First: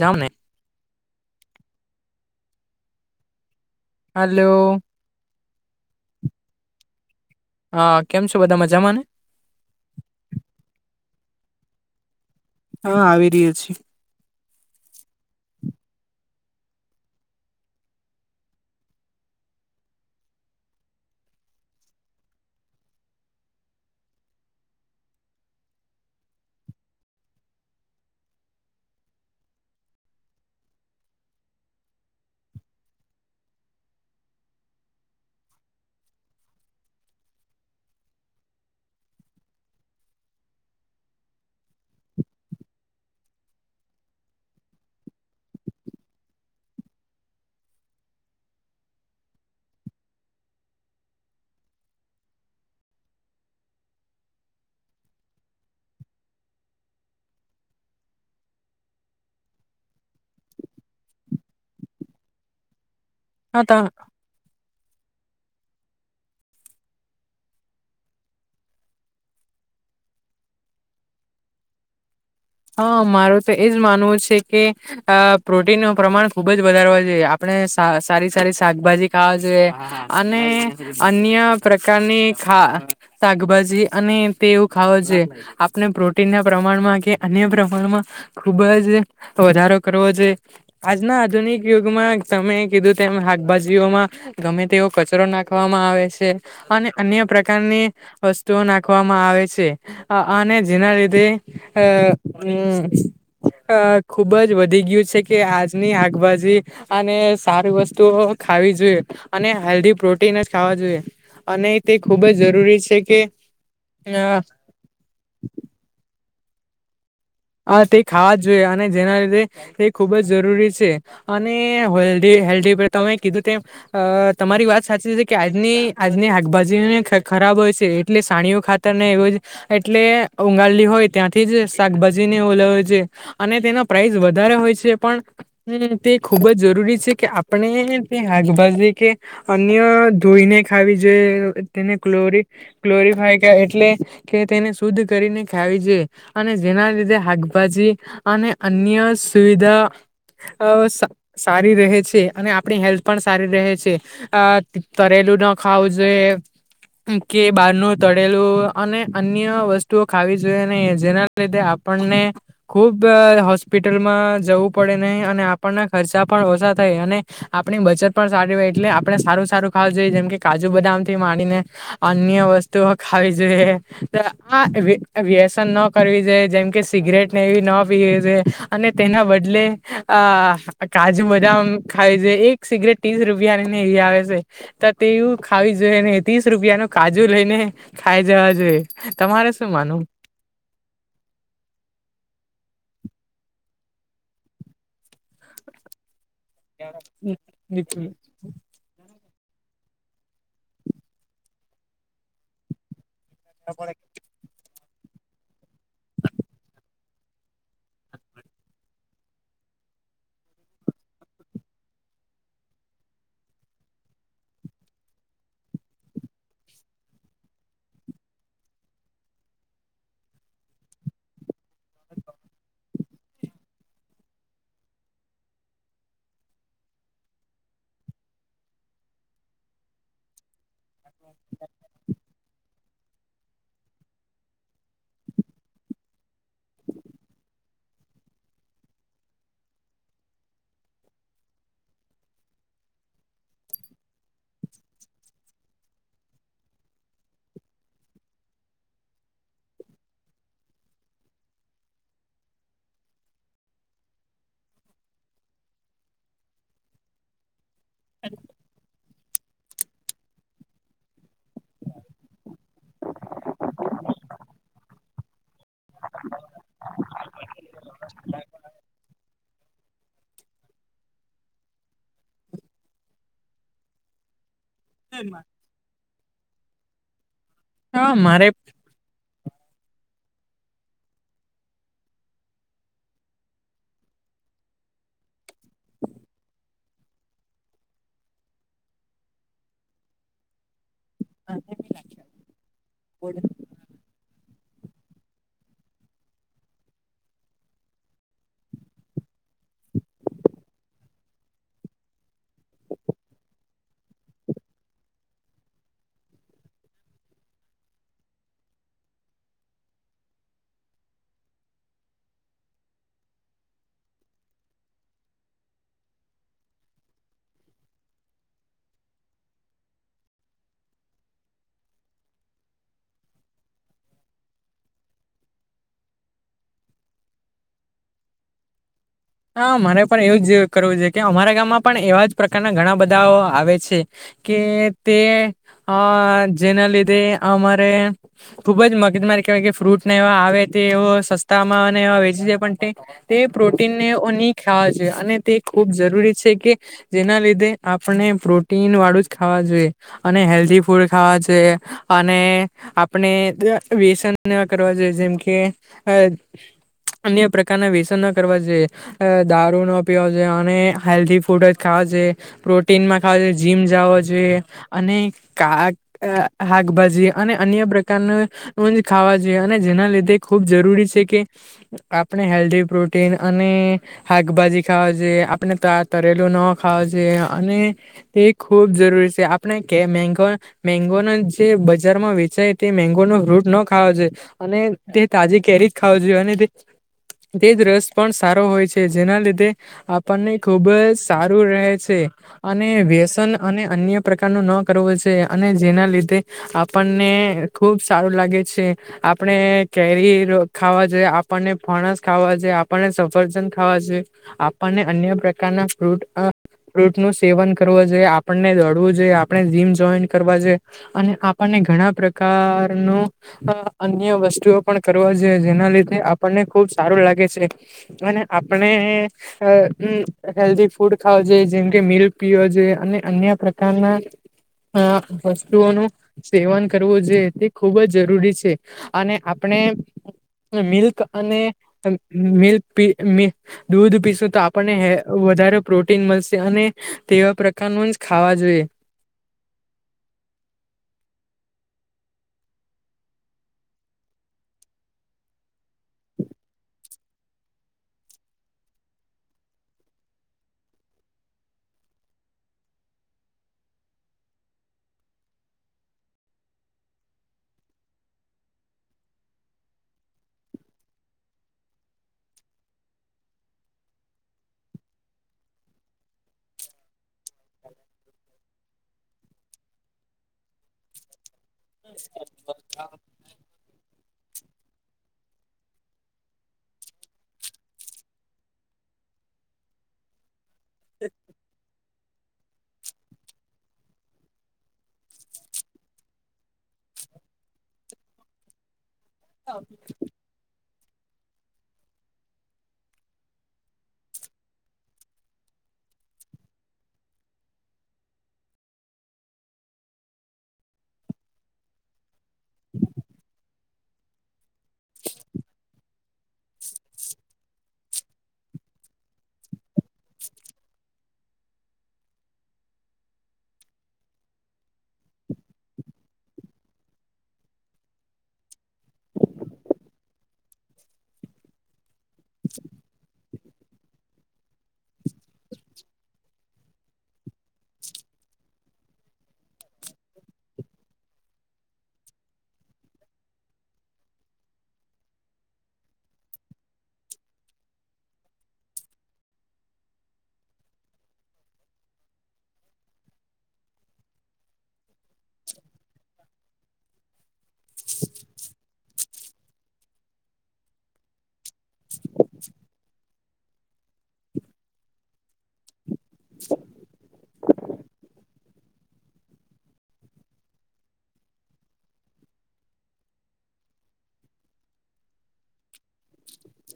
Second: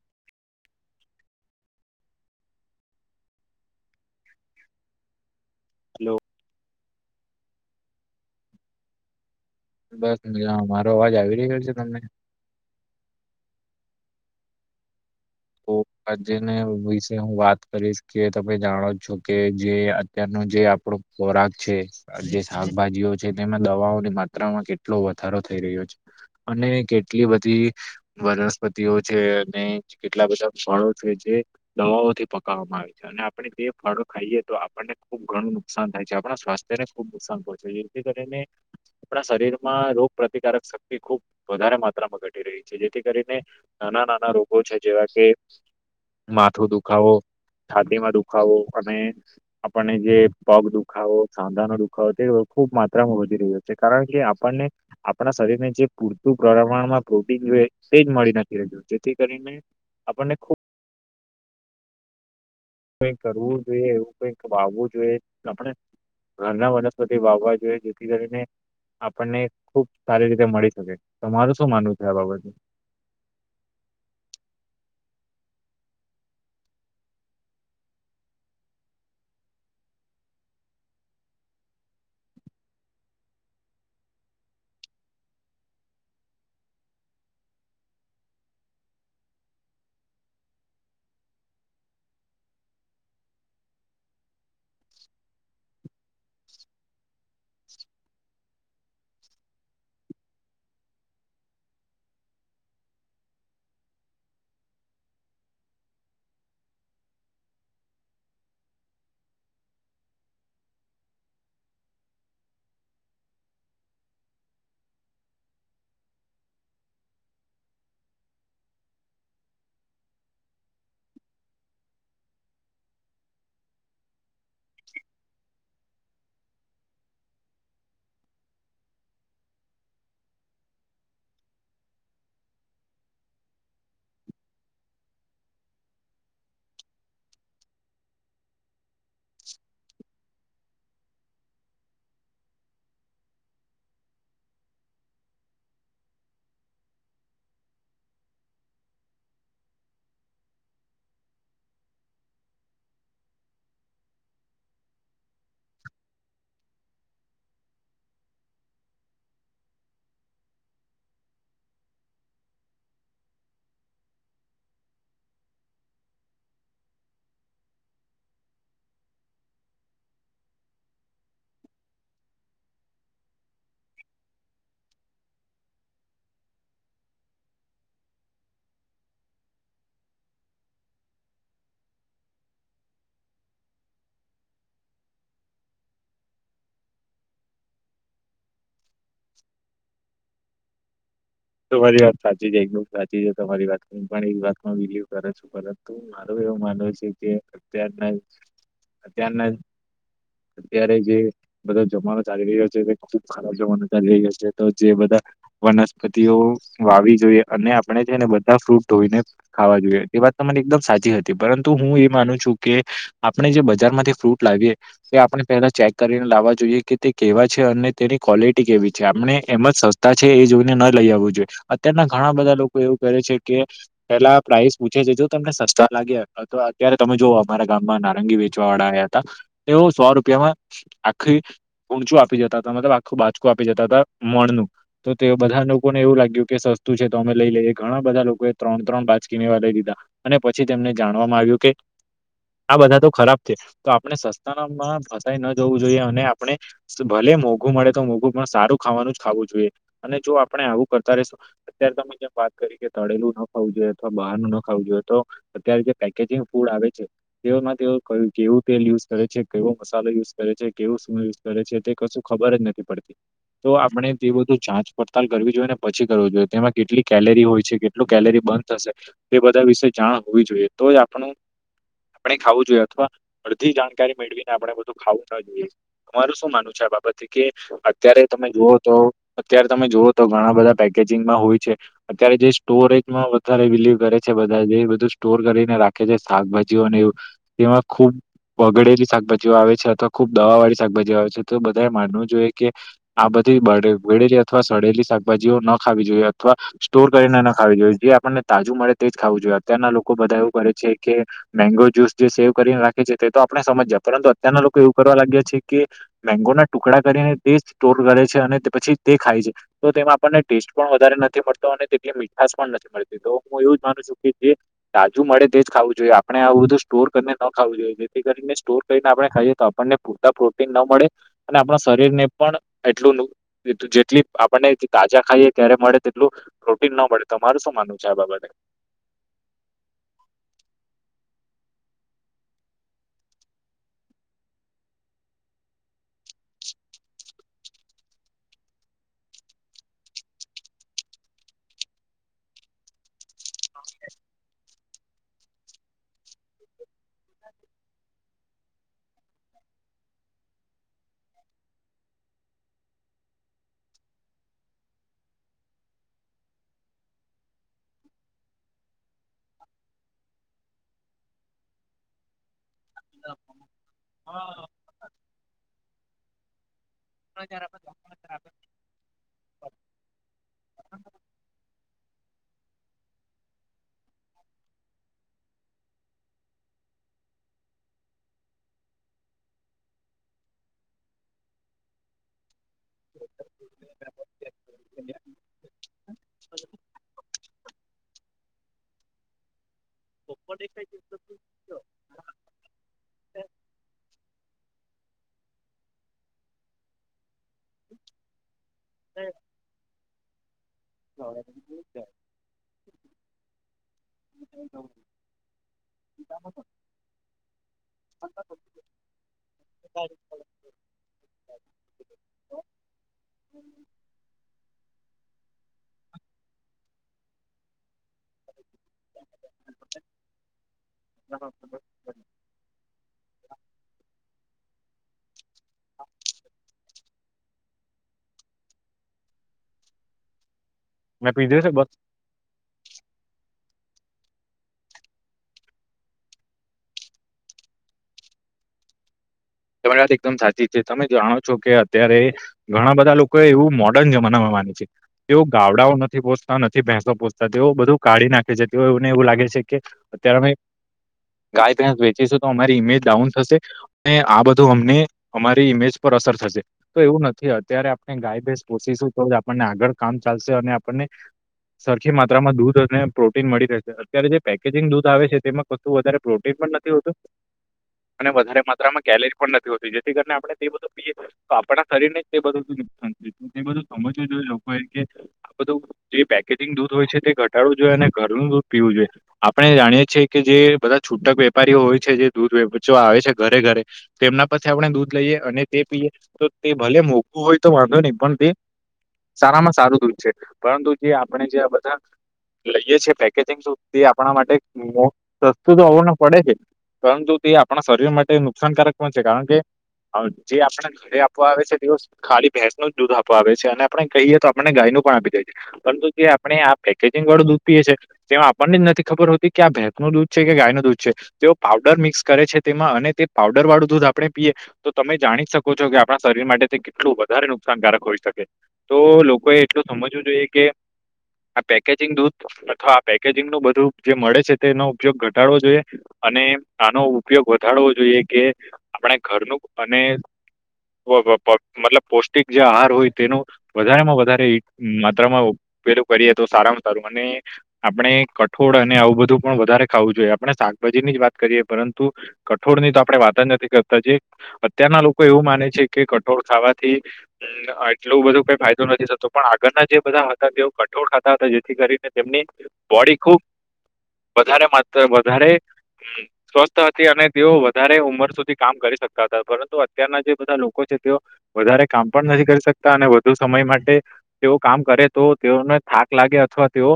જામને hello hello. હા, કેમ છ બધા મજામાંને? બસ મજા મારો અવાજ આવી રહ્યો છે તમને? હા આવી રહ્યા છે, તો આજ વિશે હું વાત કરીશ કે તમે જાણો છો, કે જે અત્યાર જે આપડો ખોરાક છે જે શાકભાજીઓ છે, તેમાં દવાઓની માત્રામાં કેટલો વધારો થ રહ્યો છે અને કેટલી બધી વનસ્પતિઓ છે, અને કેટલા બધા ફળો છે જે દવાઓથી પકવામાં આવે છે અને આપણે જે ફળો ખાઈએ તો આપણને ખુબ ઘણું નુકસાન થાય છે, આપણા સ્વાસ્થ્યને ખુબ નુકસાન પડશે છે જેથી કરીને આપણા શરીરમાં રોગ પ્ર્તિકારક શક્તિ ખૂબ વધારે માત્રામાં ઘટી રહી છે, જેથી કરીને નાના નાના રોગો છે જેવા કે માથું દુખાવો છાતીમાં દુખાવો અને આપણને જે પગ દુખાવો સાંધા નો દુખાવો તે ખૂબ માત્રામાં વધી રહ્યો છે કારણ કે આપણને આપણા શરીરને જે પૂરતું પ્રમાણમાં પ્રોટીન તેજ મળી નથી રહ્યું, જેથી કરીને આપણને ખૂબ કઈક કરવું હા ત જોઈએ એવું કઈક વાવવું જોઈએ, આપણે ઘરના વનસ્પતિ વાવવા જોઈએ જેથી કરીને આપણને ખુબ સારી રીતે મળી શકે તમારું શું માનવું છે, આ બાબત હા મારું તો એજ માનવું છે કે અ પ્રોટીન નું પ્રમાણ ખુબ જ વધારવા જોઈએ આપડણે સારી સારી શાકભાજી ખાવા જોએ, અને અન્ય પ્રકારની ખા શાકભાજી અને તેવું ખાવ જો આપણે પ્રોટીન ના પ્રમાણમાં અન્ય પ્રમાણમાં ખુબ જ વધારો કરવો જો આજના આધુનિક યુગમાં તમે કીધું તેમ શાકભાજીઓમાં ગમે તેવો કચરો નાખવામાં આવે છે, અને અન્ય પ્રકારની વસ્તુઓ નાખવામાં આવે છે, અને જેના લીધે હમ્મ અ ખુબ જ વધી ગયું છે, કે આજની આકબાજી અને સારી વસ્તુ ખીવી જોઈએ અને હેલ્ધી પ્રોટીન જ ખાવા જોઈએ. અને તે ખૂબ જ જરૂરી છે, કે અ [unintelligible] હ તે ખાવા જોઈએ અને જેના લીધે તે ખુબ જ જરૂરી છે, અને હલ્ઘી હેલ્ તમે કીધું તેમ તમારી વાત સાચી છે કે આજની આજની શાકભાજી ખરાબ હોય છે એટલે સાણીઓ ખાતર ન એવ એટલે ગાળ હો હોય ત્યાંથી જ શાકભાજ જેને ઓ લાવે છે અને તેના પ્રાઇસ વધારે હોય છે પણ તે ખૂબ જ જરૂરી છે કે આપણે તે હગવી કે અન્ય ધોઈને ખાવી જોઈએ તેને ક્લોરી ક્લોરીફાઈ કે એટલે કે તેને શુદ્ધ કર રીને ખાવી જીએ અને જેના લીધ ધે હાકભાજી અને અને અન્ય સુવિધા અ સારી રહે છે અને આપડી હેલ્થ પણ સારી રહે છે અ તરે પલું ના ખાવું જોઈએ કે બારનું તળેલું અને અન્ય વસ્તુઓ ખાવી જોઈએ નહિ જેના લીધે આ આપણને ખુબ હોસ્પિટલમાં જવું પડે નહી અને આપણના ખર્ચા પણ ઓછા થા ય અને આપણી બચત પણ સારી હો એટલે આપણે સારું સારું ખાવું જોઈએ જેમ કે કાજુ બદામ થી માંડીને અન્ય વસ્તુઓ ખાવી જોઈએ આ વ્યસન ન કરવી જોઈએ જેમ કે સિગરેટને એવી ન પીવે છે અને તેના બદલે અ કાજુ બદામ ખાવી જોઈએ એક સિગરેટ ત્રીસ રૂપિયા ની ને એ આવે છે તો તેવું ખાવી જોઈએ ત્રીસ રૂપિયા નું કાજુ લઈને ખાઈ જવા જોઈએ તમારે શું માનું? તમારી વાત સાચી છે એકદમ સાચી છે તમારી વાત હું પણ એક વાતમાં બિલીવ કરે છું પરંતુ મા મારું એવું માનવું છે કે અત્યારના ત્યારના અત્યારે જે બધો જમાનો ચાલી રહ્યો છે ખુબ ખરાબ વજમાનું રહ્યું છે તો જે બધા વનસ્પતિઓ વાવી જોઇએ અને આપણે‌ છે ને બધા ફ્રૂટ ધોઈને ખાવા જોઈએ એ વાત તમારી એકદમ સાચી હતી પરંતુ હું એ મા માનું છું કે આપણે જે બજારમાંથી ફ્રૂટ લાવીએ તે આપણે પેલા ચેક કરીને લાવવા જોઈએ કે તે કેવા છે અને તેની ક્વોલિટી કેવી છે આપણે એમ જ સસ્તા છે એ જો ને નઈ લઈ આવવું જોઈએ અત્યના ઘણા બધા લોકો એવું કરે છે કે પેલા પ્રાઇસ પૂછે છે જો તમને સ સ્તા લાગ્યા અથવા અત્યારે તમે જોઓ અમારા ગામમાં નારંગી વેચવા વાળા આયા હતા તેઓ સો રૂપિયામાં આખી ઊંચું આપી જતા હતા મતલબ આખું બાજકું આપી જતા હતા મણનું તો તે બધા લોકોને એવું લાગ્યું કે સસ્તું છે તો અમે લઈ લઈએ ઘણા બધા લોકોએ ત્રણ ત્રણ બાચકીને એવા લઈ દીધા અને પછી તેમને જાણવામાં આવ્યું કે આ બધા તો ખરાબ છે તો આપણે સસ્તામાં પણ ફસાઈ ન જવું જોઈએ અને આપણે ભલે મોંઘું મળે તો મોંઘું પણ સારું ખાવાનું જ ખાવું જોઈએ અને જો આપણે આવું કરતા રેશું અત્યારે તમે જેમ વાત કરી કે તળેલું ન ખાવું જોઈએ અથવા બહારનું ના ખાવું જો તો અત્યારે જે પેકેજીંગ ફૂડ આવે છે તેઓ માં કેવું તેલ યુઝ કરે છે કેવો મસાલો યુઝ કરે છે કેવું સ કરે છે તે કશું ખબર જ નથી પડતી તો આપણે જે બધું જાચ પડતાલ કરવી જોઈએ ને પછી કરવું જોઈએ તેમાં કેટલી કેલેરી હોય છે કેટલું કેલેરી બંન થશે તે બધા વિશે જાણ હોવી જોઈએ તો જ આપણું આપણે ખાવું જોઈએ અથવા અડધી જાણકારી મેળવી ને આપણે બધું ખાવું થ જોઈએ તમારું શું માનું છે આ બાબતે કે હા અત્યારે તમે મારે જુઓ તો અત્યારે તમે જુઓ તો ઘણા બધા પેકેજિંગમાં હોય છે અત્યારે જે સ્ટોરેજમાં વધારે બિલીવ કરે છે બધા જે બધું સ્ટોર કરીને રાખે છે શાકભાજીઓને એવું તેમાં ખૂબ બગડેલી શાકભાજીઓ આવે છે અથવા ખુબ દવા વાળી શાકભાજી આવે છે તો બધા એ માનવું જોઈએ કે આ બધી બડ બગડેલી અથવા સડેલી શાકભાજીઓ ન ખાવી જોઈએ અથવા સ્ટોર કરીને ન ખાવી જોઈએ જે આપણને તાજુ મળે તે ખાવું જોઈએ અત્યારના લોકો બધા એવું કરે છે કે મેંગો જ્યુસ જે સેવ કરીને રાખે છે તે તો આપણેે સમજ્યા પરંતુ અત્યારના લોકો એવું કરવા લાગ્યા છે કે મેંગો ના ટુકડા કરીને તે સ્ટોર કરે છે અને તે પછી તે ખાય છે તો તેમાં આપણને ટેસ્ટ પણ વધારે નથી મળતો અને તેટલી મીઠાશ પણ નથી મળતી તો હું એવું જ માનું છુ કે જે તાજુ મળે તે જ ખાવું જોઈએ આપણે આવું બધું સ્ટોર કરીને ન ખાવું જોઈએ જેથી કરીને સ્ટોર કરી આપણે ખાઈ તો આપણને પૂરતા પ્રોટીન ના મળે અને આપણા શરીર ને પણ એટલું નું જેટલી આપણને તાજા ખાઈએ ત્યારે મળે તેટલું પ્રોટીન ના મળે તમારું શું માનવું છે આ બાબતે? હા મને પણ એવું જ કરવું જોઈ કે અમારા ગામમાં પણ એવા જ પ્રકારના ઘણા બધાઓ આવે છે. કે તે અ જેના લીધે અમારે ખુબ જ મગજમારી કેવાય કે ફ્રૂટને એવા આવે તેઓ સસ્તામાં ને એવા વેચી જાય પણ તે પ્રોટીન ને વુ ની ખાવા જુવે અને તે ખૂબ જરૂરી છે કે જેના લીધે આપણે પ્રોટીન વાળું જ ખાવા જોઈ અને હેલ્ધી ફૂડ ખાવા છે અને આપણે વ્યસન ના કરવા જોઈએ જેમ કે અ અન્ય પ્રકારના વ્યસન ના કરવા જોઈએ. અ દારૂ ન પીવા છે અને હેલ્ધી ફૂડ જ ખાવા જોઈએ. પ્રોટીનમાં ખાલી જીમ જવો છે અને કા હાક કભાજી અને અન્ય પ્રકારના ખાવા જોઈએ અને જેના લીધે ખૂબ જરૂરી છે કે આપણે હેલ્ધી પ્રોટીન અ ને હાકભાજી ખાવવા છે આપણે ત તરેલું ન ખાવા જોઈએ અને ખુબ જરૂરી છે આપણે કે મે મેંગો મેંગોના જે બજારમાં વેચાય તે મેગો નો ફ્રૂટ ન ખાવવા છે અને તે તાજી કેરી જ ખાવ જોઈ અને તે તેજ રસ પણ સારો હોય છે જેના લીધે આપણને ખુબ સા રુ રહે છે અને વ્યસન અને અન્ય પ્રકાર ન ન કરવો છે અને જેના લીધે આપણને ખુબ સારું લાગે છે આપણે કેરી ખાવા જોએ આપણને ફણસ ખાવા જોએ. આપ સફરજન ખાવા જોએ આપણને અન્ય પ્રકારના ફ્રૂટ ફ્રૂટ નું સેવન કરવું જોઈએ આપણને દડવું જોઈએ આપણે જીમ જોઈન કરવા જોઈએ અને આપને ઘણા પ્રકાર નો અન્ય વસ્તુઓ પણ કરવા જોઈએ જેના લીધે આપણને ખુબ સારું લાગે છે. અને આપણે હેલ્ધ ફૂડ ખાવ જોઈએ જેમ કે મિલ્ક પીવ જોઈએ. અન્ય પ્રકારના વસ્તુઓનું સેવન કરવું જોયે તે ખૂબ જ જરૂરી છે અને આપણે મિલ્ક મેં અને પીધું છે બસ મિલ્ક પી મી દૂધ પીશું તો આપને વધારે પ્રોટીન મળશે અને તેવા પ્ર કાન [unintelligible] ખાવા જોઈએ [inaudible] તમારી વાત એકદમ સાચી છે તમે જાણો છો કે અત્યારે ઘણા બધા લોકો એવું મોડર્ન જમાનામાં તેઓ ગાવડાઓ નથી પોચતા નથી ભેસો પોચતા તેઓ બધું કાઢી નાખે છે તેઓને એવું લાગે છે [unintelligible] ગાય બેસ વચીસુ તો અમારી ઇમેજ ડાઉન થશે અને આ બધ ધૂ અમને અમારી ઇમેજ પર અસર થશે તો એવું નથી અત્યારે આપણે ગાય ભેસ પોશું તો જ આપ આગળ કામ ચાલશે અને આપણને સરખી માત્રામાં દૂધ અને પ્રોટીન મળી રહેશે અત્યારે જે પેકેજિંગ દૂધ આવે છે તેમાં કશું વધારે પ્રોટીન પણ નથી હોતું અને વધારે માત્રામાં કેલેશ પણ નથી હોતી જેથી કરીને આપણે તે બધું પીયે તો આપણા શરીરને જ તે બધું નુકસાન થયું તું એ બધું સમજવું જોઈ લોકો એ આ બધું જે પેકેજિંગ દૂધ હોય છે તે ઘટાડવું જોઈએ અને ઘરનું દૂધ પીવું જોઈએ આપણે જાણીએ છીએ કે જે બધા છૂટક વેપારીઓ હોય છે જે દૂધ વેચો આવે છે ઘરે ઘરે તેમના પછી આપણે દૂધ લઈએ અને તે પીએ તો તે ભલે મોંઘું હોય તો વાંધો નહી પણ તે સારામાં સારું દૂધ છે પરંતુ જે આપણે જે આ બધા લઈએ છે પેકેજિંગધી આપણા માટે સસ્તું તો આવવ ન પડે છે. પરંતુ તે આપણા શરીર માટે નુકસાનકારક પણ છે કારણ કે હ જે આપણે ઘરે આપવા આવે છે તેઓ ખાલી ભેંસ નું જ દૂધ આપું આવે છે અને આપણે કહીએ તો આપને ગાય નુ આપી પરંતુ જે આપણે આેંગળું દુખીએ છીએ તેમાં આપને જ નથી ખબર હોતી કે આ ભે સ નું દૂધ છે કે ગાય નું દૂધ છે તેઓ પાવડર મિક્સ કરે છે તેમાં અને તે પાવડર વાળું દૂધ આપણે પીએ તો તમે જાણી શકો છો કે આપણા શરીર માટે તે કેટલું વધારે નુકસાનકારક હોઈ શકે. તો લોકોએ એટલું સમજવું જોઈએ કે આ પેકેજિંગ દૂધ અથવા આ પેકેજિંગ નું બધું જે મળે છે તેનો ઉપયોગ ઘટાડવો જોઈએ. અને આનો ઉપયોગ વધારવો જોઈએ કે આપણે ઘરનું અને [unintelligible] મતલબ પૌષ્ટિક જે આહાર હોય તેનું વધારેમાં વધારે એક માત્રામાં પેલું કરીએ તો સારામાં સારું. અને આપડ કઠોળ અને આવું બધું પણ વધારે ખાવું જોઈએ. આપણે ભાજી ની જ વાત કરીએ. પરંતુ કઠોળ ની તો આપડે વાત જ નથી કરતા અત્યારના લોકો એવું માને છે. કે કટોળ ખાવાથી એટલું બધું કઈ ફાયદો નથીતો. તો પણ આગળના જે બધા હતા તેઓ કટોટ થતા. હતા જેથી કરીને તેમની બોડી ખુબ વધારે માત્ર વધારે સ્વસ્થ હતી અને તેઓ વધારે ઉંમર સુધી. કામ કરી શકતા હતા પરંતુ અત્યારના જે બધા લોકો છે તેઓ. વધારે કામ પણ નથી કરી શકતા અને વધુ સમય. કામ કરે તો, તેઓને થાક લાગે અથવા તેઓ,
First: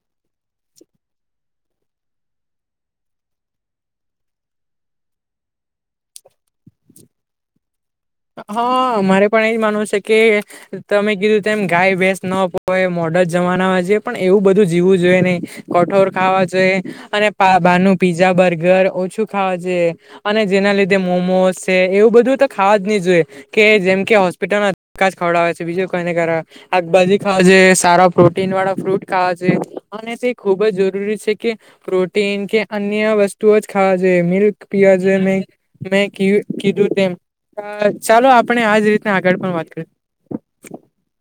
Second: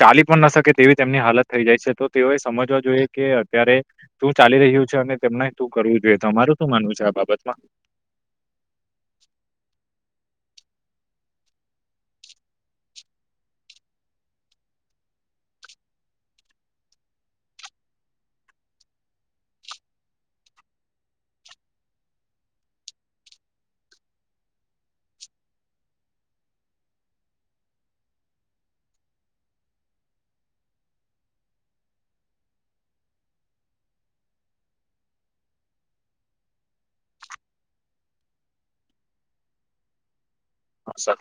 ચલી પણ ના શકે તેવી તેમની હાલત થઈ જાય છે. તો તેઓએ સમજવા જોઈએ. કે અત્યારે તું ચાલી રહ્યું છે. અને તેમના શું કરવું જોઈએ તો અમારું શું માનવું છે. આ બાબતમાં. હા મારે પણ એજ માનવું છે કે. તમે કીધું તેમ ગાય ભસ ન પોય. મો જના પણ એવું બધું જીવું જોઈએ નહી કઠોર ખાવા જોઈએ. અને બા પીઝા બર્ગર ઓછું ખાવા અને. જેના લીધે મોમો છે. એવું બધું તો ખાવા જોઈ. કે જેમ કે હોસ્પિટલમાં ખવડ છે. બીજું કઈને આગાજી ખ સારા પ્રોટીન વાળા ફૂટ ખાવા છે. અને તે ખૂબ જ જરૂરી છે કે પ્રોટીન કે. અન વસ્તુઓ જ ખાવા જો. મિલ્ક પીવાજ મે મે કીધું તેમ ચાલો આપણે આજ રીતના આગળ પણ વાત કરી. હા સર